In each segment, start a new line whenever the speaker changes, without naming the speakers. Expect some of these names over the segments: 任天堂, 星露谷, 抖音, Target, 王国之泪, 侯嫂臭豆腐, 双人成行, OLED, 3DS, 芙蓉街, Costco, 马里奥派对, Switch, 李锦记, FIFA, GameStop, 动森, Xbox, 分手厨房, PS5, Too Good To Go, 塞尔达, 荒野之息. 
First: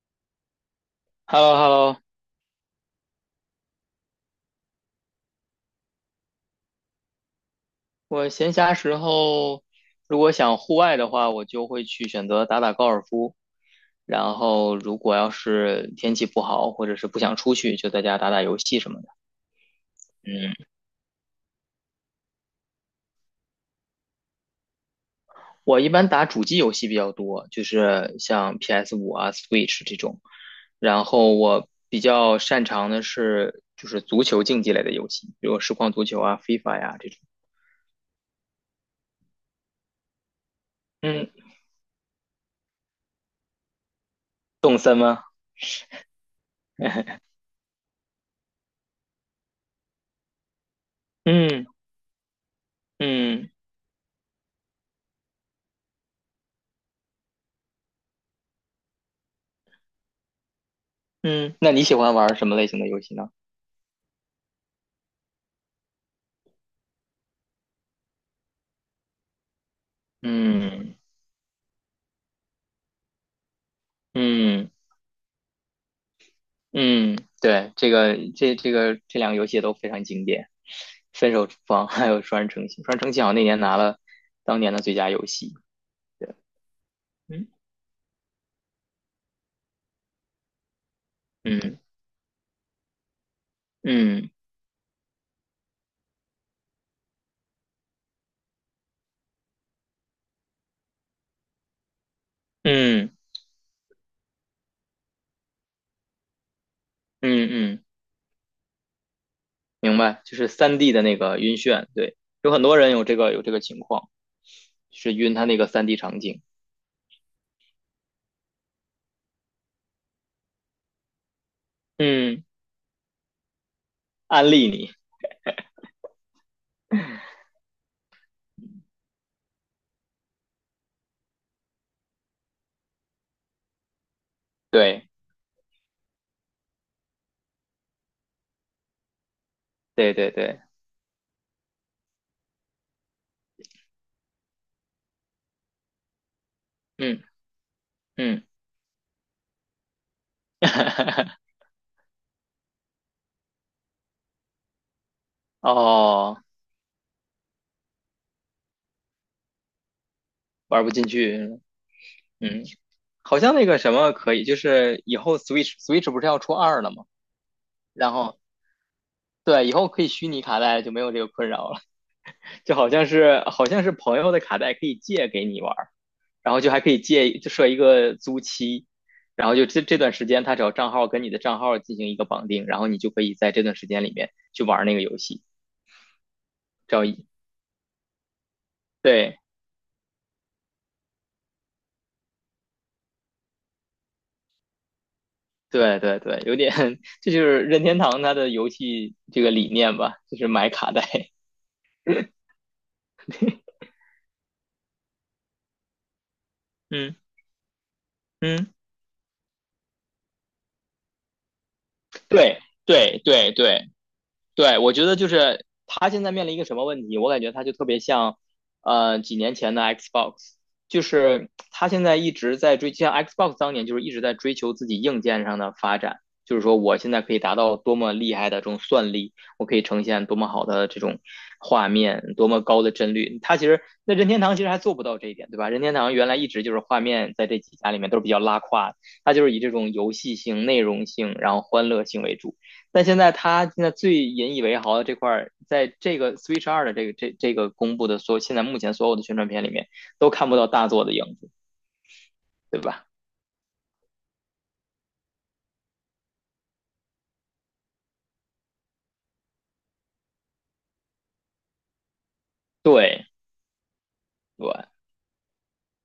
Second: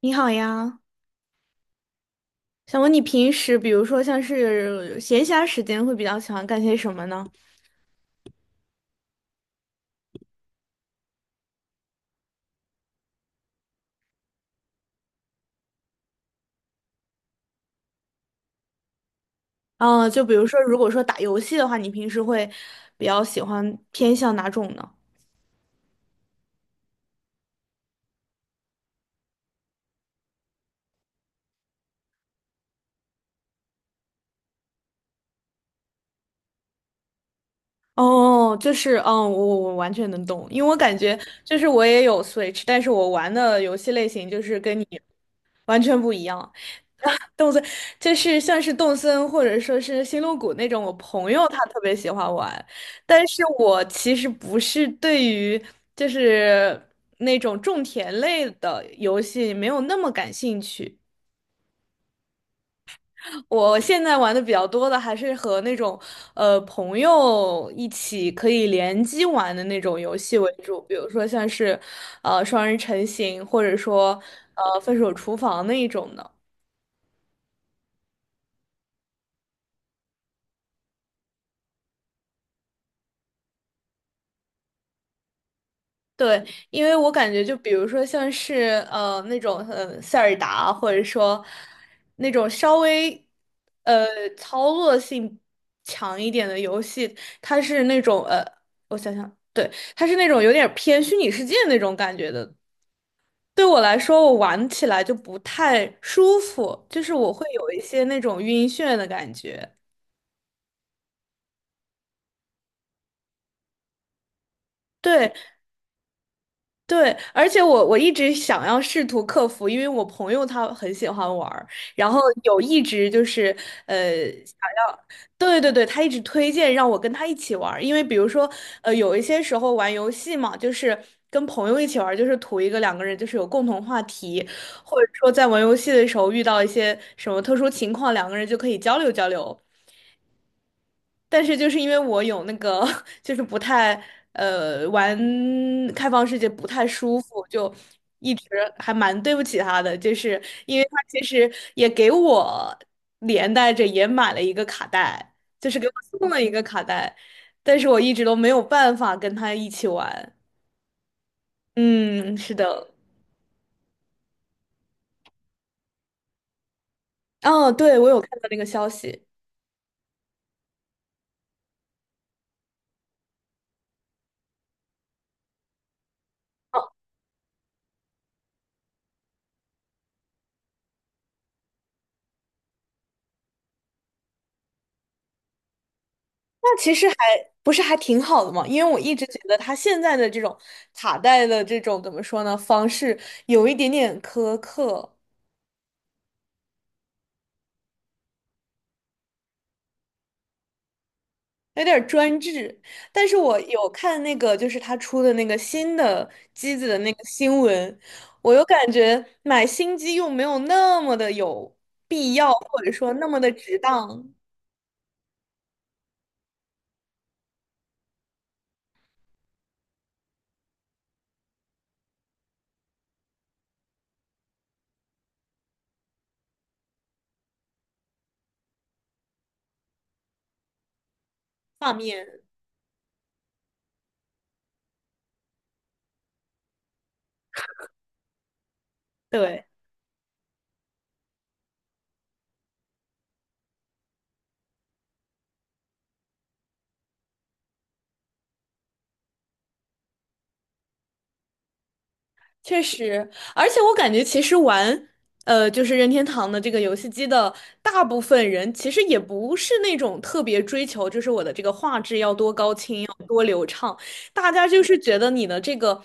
你好呀，
h e l l o h e l l o
想问你平时，比如说像是闲暇时间，会比较喜欢干些什么呢？
我闲暇时候如果想户外的话，我就会去选择打打高尔夫。然后如果要是天气不好，或者是不想出去，就在家打打游戏什么的。
嗯，就比如
嗯，
说，如果说打游戏的话，你平时会比较喜欢偏向哪种呢？
我一般打主机游戏比较多，就是像 p s 五啊、Switch 这种。然后我比较擅长的是足球竞技类的游戏，比如实况足球啊、FIFA 呀、这种。
哦，就是，我完全能懂，因为我感觉
嗯，
就是我也有 Switch，但是我玩的游戏类型就是跟你
什么？
完全不一样。动森就是像是动森或者说是星露谷那种，我朋友他
嗯
特别喜欢玩，但是
嗯
我其实不是对于就是那种种田类的游戏没有那么感兴趣。
嗯，那你喜欢玩什么类型的游戏呢？
我现在玩的比较多的还是和那种朋友一起可以联机玩的那种游戏为主，比
嗯。
如说像是双人成行，或者说
嗯
分手厨房那一种的。
嗯，对，这这两个游戏也都非常经典，《分手厨房》还有《双人成行》，《双人成行》好像那年拿了当年的最佳游戏。对，
对，因为我感觉，
嗯
就比如说像是那种塞尔达，或者说
嗯
那种稍微呃
嗯
操作性强一点的游戏，它是那种我想想，对，它是那种有点偏虚拟世界那种感觉的。
嗯
对我来说，我玩起来就不太舒服，就是我会
嗯
有一
嗯，
些那种晕眩的感觉。
明白，就是三 d 的那个晕眩，对，有很多人有这个情况，是
对，
晕他那个三 d 场景。
对，而且我一直想要试图克服，因为我朋友他很喜欢玩儿然后
嗯，
有一直就是呃
安
想
利你，
要，对对对，他一直推荐让我跟他一起玩儿因为比如说有一些时候玩游戏嘛，就是跟朋友一起玩儿就是图一个两个人就是有共同话题，或者
对
说在玩游戏的时候遇到一些什么特殊情况，两个人就可以交流交流。
对对对，
但是就是因为我有那个，就是不太玩开放世界不太舒
嗯
服，就一
嗯，
直还蛮对不起他的，就是因为他其实 也给我连带着也买了一个卡带，就是给我送
哦，
了一个卡带，但是我一直都没有办法跟他一起玩。
玩不进去，
嗯，是
嗯。
的，
好像那个什么可以，就是以后 Switch 不是要出二了吗？
哦，对，我
然
有看
后
到那个消息。
对，以后可以虚拟卡带，就没有这个困扰了。就好像是朋友的卡带可以借给你玩儿，然后就还可以借，就设一个租期，然后就这段时间他只要账号跟你的账号进行一个绑定，然后你就可以在这段时间里面去玩那个游戏。
那其
只要
实还
一
不是还挺好的嘛，因为我一直觉
对
得他现在的这种卡带的这种怎么说呢方式有一点点苛刻，
对对对，有点 这就是任天堂它的游戏这个理念吧，就是买卡带。
有点儿专制。但是我有看那个就是他出的那个新的机子 的那
嗯
个新闻，我又
嗯，
感觉买新机又没有那么的有必要，
对
或者说
对
那么的
对
值
对
当
对，我觉得就是他现在面临一个什么问题？我感觉他就特别像，几年前的 Xbox，就是他现在一直在追，像 Xbox 当年就是一直在追求自己硬件上的发展，就是说我现在可以达到多么厉害的这种算力，我可以呈现多么好的这种画
画
面，
面。
多么高的帧率。他其实那任天堂其实还做不到这一点，对吧？任天堂原来一直就是画面在这几家里面都是比较拉胯的，它就是以
对。
这种游戏性、内容性，然后欢乐性为主。但现在他现在最引以为豪的这块在这个 Switch 二的这个公布的所有现在目前所有的宣传片里面，都看不到大作的影子，对
确
吧？
实，而且我感觉其实玩，就是任天堂的这个游戏机的大部分人，其实也不是那种特别追求，就是我的这个画质要多高清要
对
胖，大家就是觉得你的这个，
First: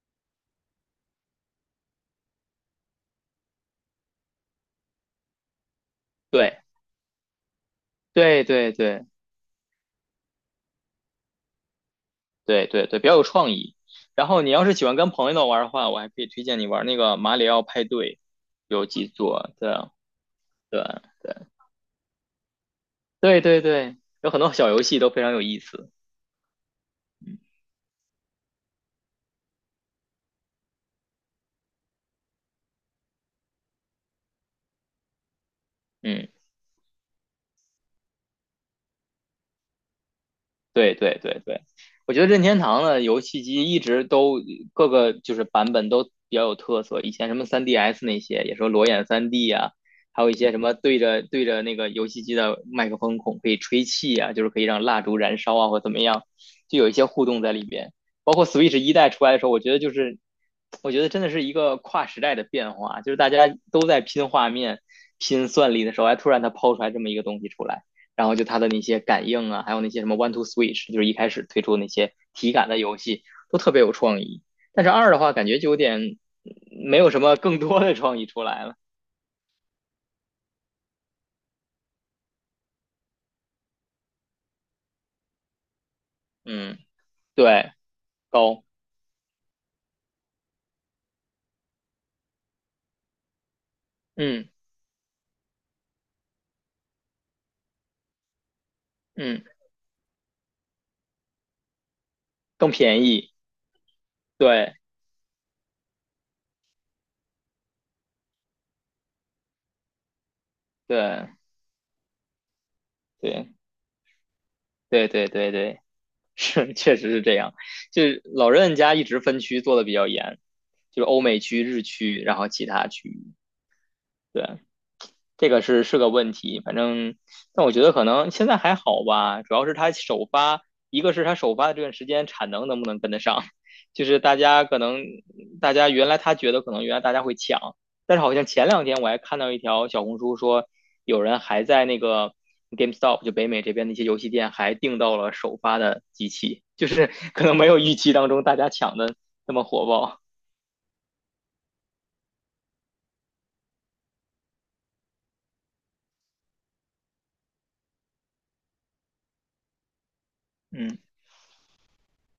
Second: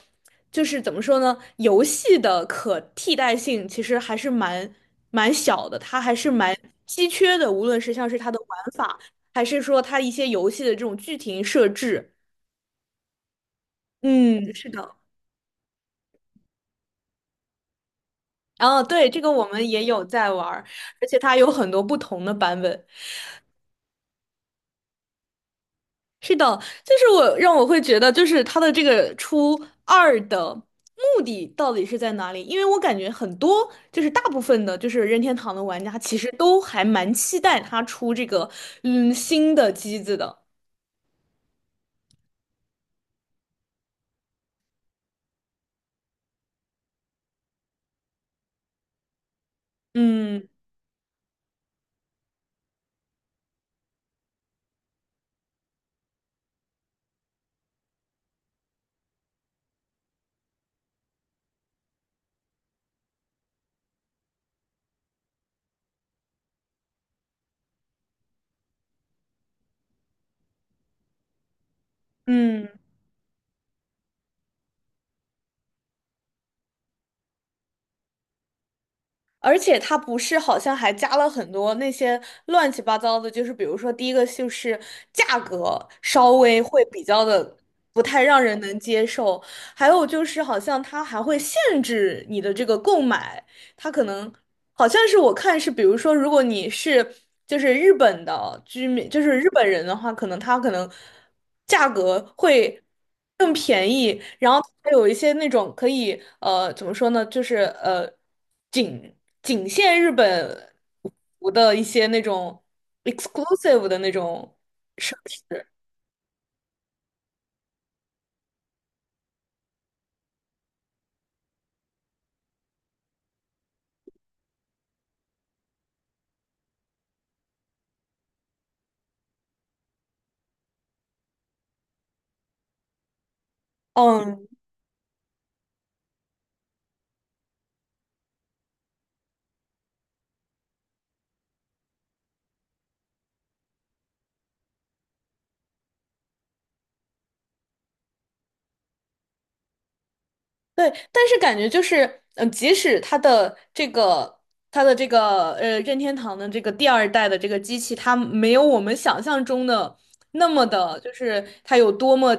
就是怎么说呢，游戏的可替代性其实还是蛮小的，它还是蛮
对
稀缺的，无论是像是它的
对
玩
对
法，
对
还是说它一些游戏的这种剧情设置，
对对对对，比较有创意。然后你
嗯，
要
是
是喜
的。
欢跟朋友玩的话，我还可以推荐你玩那个《马里奥派对》，有几
对，这个我
座，
们
对
也有在玩儿而
对
且它有很多不同的版本。
对对对对，有很多小游戏都非常有意思。
是的，就是我
嗯
让我会觉得，就是它的这个出二的目的到底是在哪里？因为我感觉很多，就是大部分的，就是任天堂的玩家其
嗯。
实都还蛮期待它出这个新的机子的。
对对对对，我觉得任天堂的游戏机一直都各个就是版本都比较有特色。以前什么 3DS 那些，也说裸眼 3D 啊，还有一
嗯
些什么对着那个游戏机的麦克风孔可以吹气啊，就是可以让蜡烛燃烧啊或怎么样，就有一些互动在里边。包括 Switch 一代出来的时候，我觉得真的是一个跨时代的变化，就是大家都在拼画面、拼算力的时候，哎，突然它抛出来这么一个东西出来。然后就它的那些感应啊，还有那些什么 One to Switch，就是一开始推出那些体
嗯。
感的游戏都特别有创意。但是二的话，感觉就有点没有什么更多的创意出来了。
而且它不是好像还加了很多那些乱七八糟的，就是比如说第一个就是价格稍微
嗯，
会比较的
对，
不太让人
高，
能接受，还有就是好像它还会限制你的这个购买，它可能
嗯
好像是我看是，比如说，如果你是就是日本的居民，就是
嗯，
日本人的话，可能他可能价格
更
会
便宜，
更便宜，然后
对
还有一些那种可以怎么说呢，就是仅仅限日本
对
服的一些那种
对
exclusive 的那种
对
设
对对
施，
对，是确实是这样。就是老任家一直分区做的比较严，就是欧美区、日区，然后其他区域，对。这个是是个问题，反正，但我觉得可能现在还好吧，主要是他首发，一个是他首发的这段时间产能能不能跟得上，就是大
嗯，
家可能大家原来他觉得可能原来大家会抢，但是好像前两天我还看到一条小红书说，有人还在那个 GameStop 就北美这边的一些游戏店还订到了首发的机器，就是 可能没有预期当中大家抢的那么火爆，
对，但是感觉就是，即使它的这个任天堂的这个第二代的这个机器，它没有我们想象中的那么
嗯，
的，就是它有多么，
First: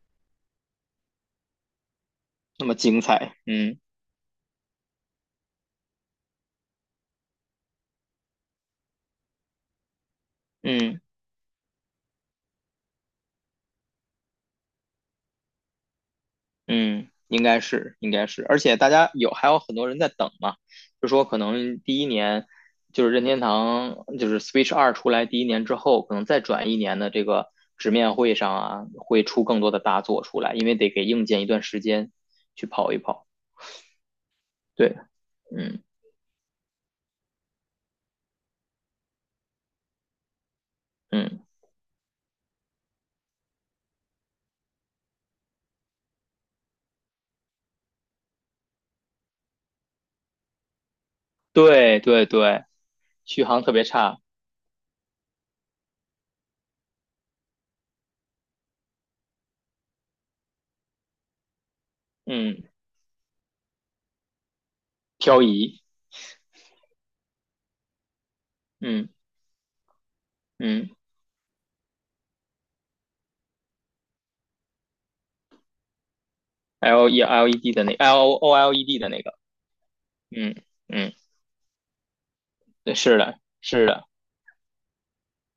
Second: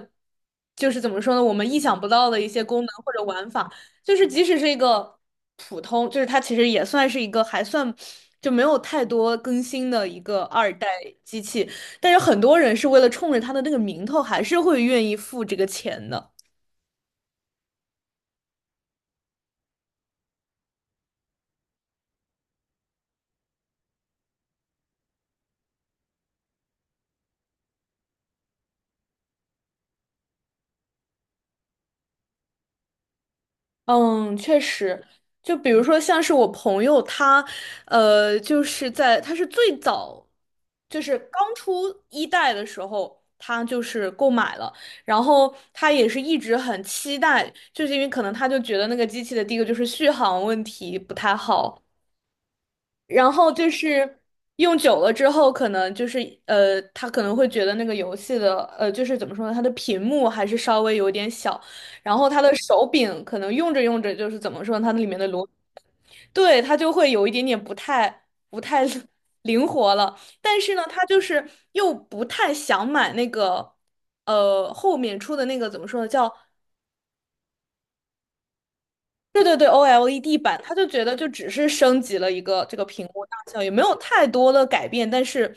就是怎么说呢，我们意想不到的一些
那么
功能
精
或者
彩，
玩法，
嗯
就是即使是一个普通，就是它其实也算是一个还算就没有太多更新的一个二代
嗯。
机器，但是很多人是为了冲着它的那个名头，还是会愿意付这个钱的。
嗯，应该是，应该是，而且大家有还有很多人在等嘛，就说可能第一年就是任天堂就是 Switch 二出来第一年之后，可能再转一年的这个直面会上啊，会出更多的大作出来，因为得给硬件一段时间去跑一跑。
嗯，确
对，
实，就比如
嗯
说像是我朋友他，就是在他是最早，就是
嗯，
刚出一代的时候，他就是购买了，然后他也是一直很期待，就是因为可能他就觉得那个机器的第一个就是续航问题不太好，
对对对，
然
续
后
航
就
特别
是
差，
用久了之后，可能就是他可能会觉得那个游戏的就是怎么说呢，它的屏幕还是稍微有点小，然后它的
嗯，
手柄可能用着用着就是怎么说呢，它里面的
漂移，
对，它就会有一点点不太
嗯
灵活了。但是呢，
嗯，
他就是又不太想买那个后面出的那个怎么说呢，叫
L O L E D 的那个，
对对对，OLED
嗯
版，他就觉
嗯，
得就只是升级了一个这个
对，
屏
是
幕大
的，
小，也没
是
有
的，
太多的改变，但是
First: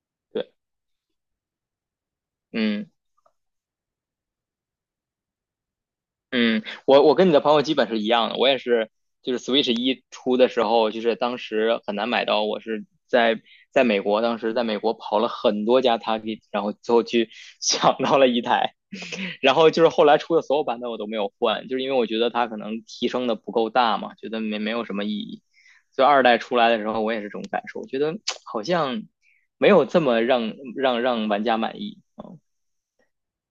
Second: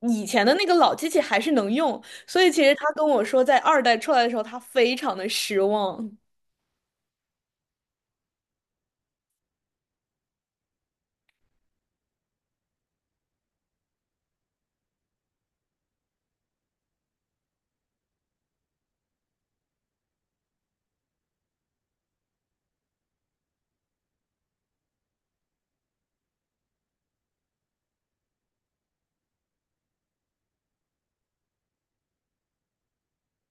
以前
对，
的那个老机器还是能用，所以其实他
嗯。
跟我说，在二代出来的时候，他非常的失望。
嗯，我跟你的朋友基本是一样的，我也是，就是 Switch 一出的时候，就是当时很难买到，我是在在美国，当时在美国跑了很多家 Target，然后最后去 抢到了一台，然后就是后来出的所有版本我都没有换，就是因为我觉得它可能提升的不够大嘛，觉得没有什么意义。所以二代出来的时候，我也是这种感受，我觉得 好像没有这么让玩家满意。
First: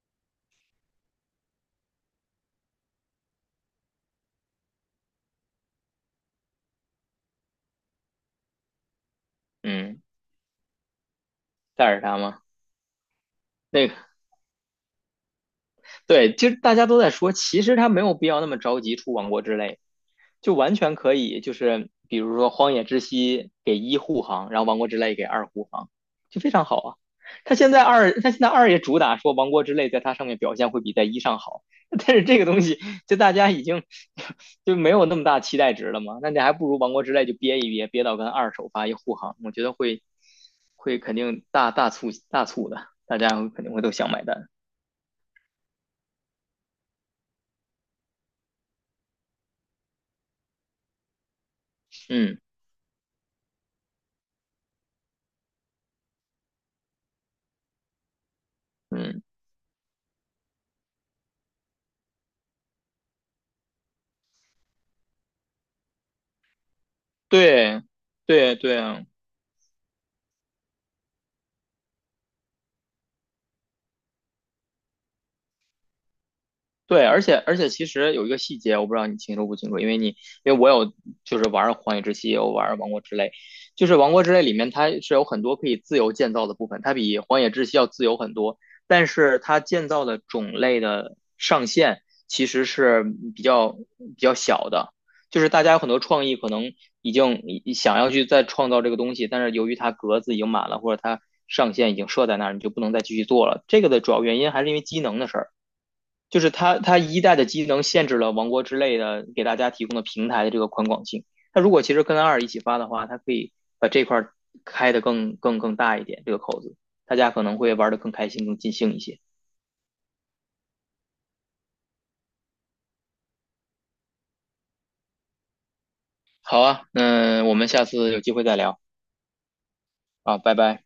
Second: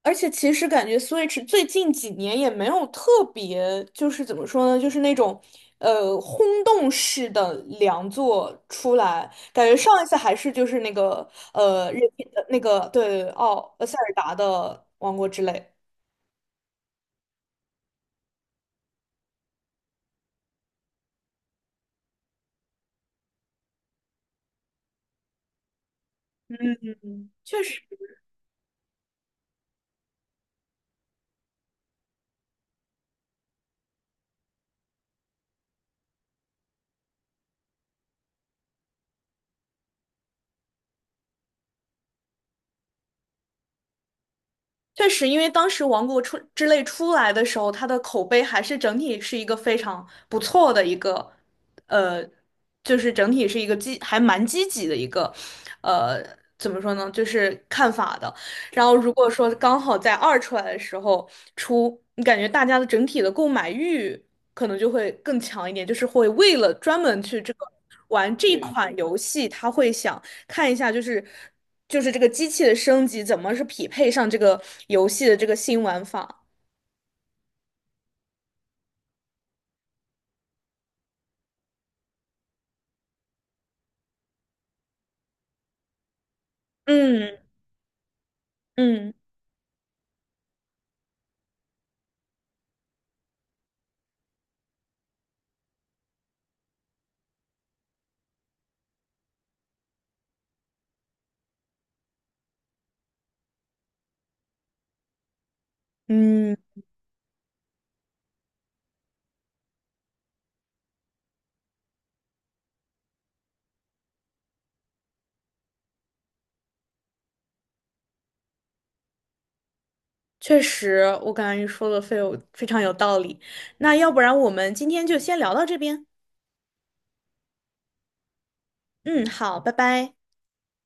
而且其实感觉 Switch 最近几年也没有特别，就是怎么说呢，就是那种轰动式的良作出来，感觉
嗯，
上
嗯
一次还是就是那个
塞
呃任
尔达
天
吗？
那个对奥呃
那
塞
个。
尔达的王国之泪。
对，其实大家都在说，其实他没有必要那么着急出王国之泪，就完全可以，就是比如说《荒野之息》给一护航，然后王国之泪给二护航，就非常好啊。
嗯，确实，
他现在二也主打说王国之泪在它上面表现会比在一上好，但是这个东西就大家已经就没有那么大期待值了嘛，那你还不如王国之泪就憋一憋，憋到跟二首发一护航，我觉得会肯定大促的，大家肯定会都想买单，
确实，因为当时《王国出之泪》出来的时候，它的口碑还是整体是一个非常不错的一个，呃，
嗯
就是整体是一个还蛮积极的一个，呃，怎么说呢，就是看法的。然后如
嗯。
果说刚好在二出来的时候出，你感觉大家的整体的购买欲可能就会更强一点，就是会为了专门去这个
对，
玩这
对
一对
对
款
啊，
游戏，他会想。看一下，就是这个机器的升级怎么是匹配上这个游戏的这个新玩法。
对，而且其实有一个细节，我不知道你清楚不清楚，因为我有就是玩儿《荒野之息》，也有玩儿《王国之泪》，就是《王国之泪》里面它是有很多可以自由建造的部分，它比
嗯
《荒野之息》要自由很多，但
嗯
是它建造的种类的上限其实是比较比较小的，就是大家有很多创意可能已经想要去再创造这个东西，但是由于它格子已经满了，或者它上限已经设在那儿，你就不能再继续做了。这个的主要原因还是因为机能的事儿。就是
嗯，
它一代的机能限制了王国之类的给大家提供的平台的这个宽广性。它如果其实跟二一起发的话，它可以把这块开得更大一点，这个口子，大家可能会玩得更开心、更尽兴一些。
确实，我感觉你说的非常有道理。那要不然我们今天就先聊到这边。
好啊，那我们下次有机会再聊
嗯，好，拜拜。
啊，拜拜。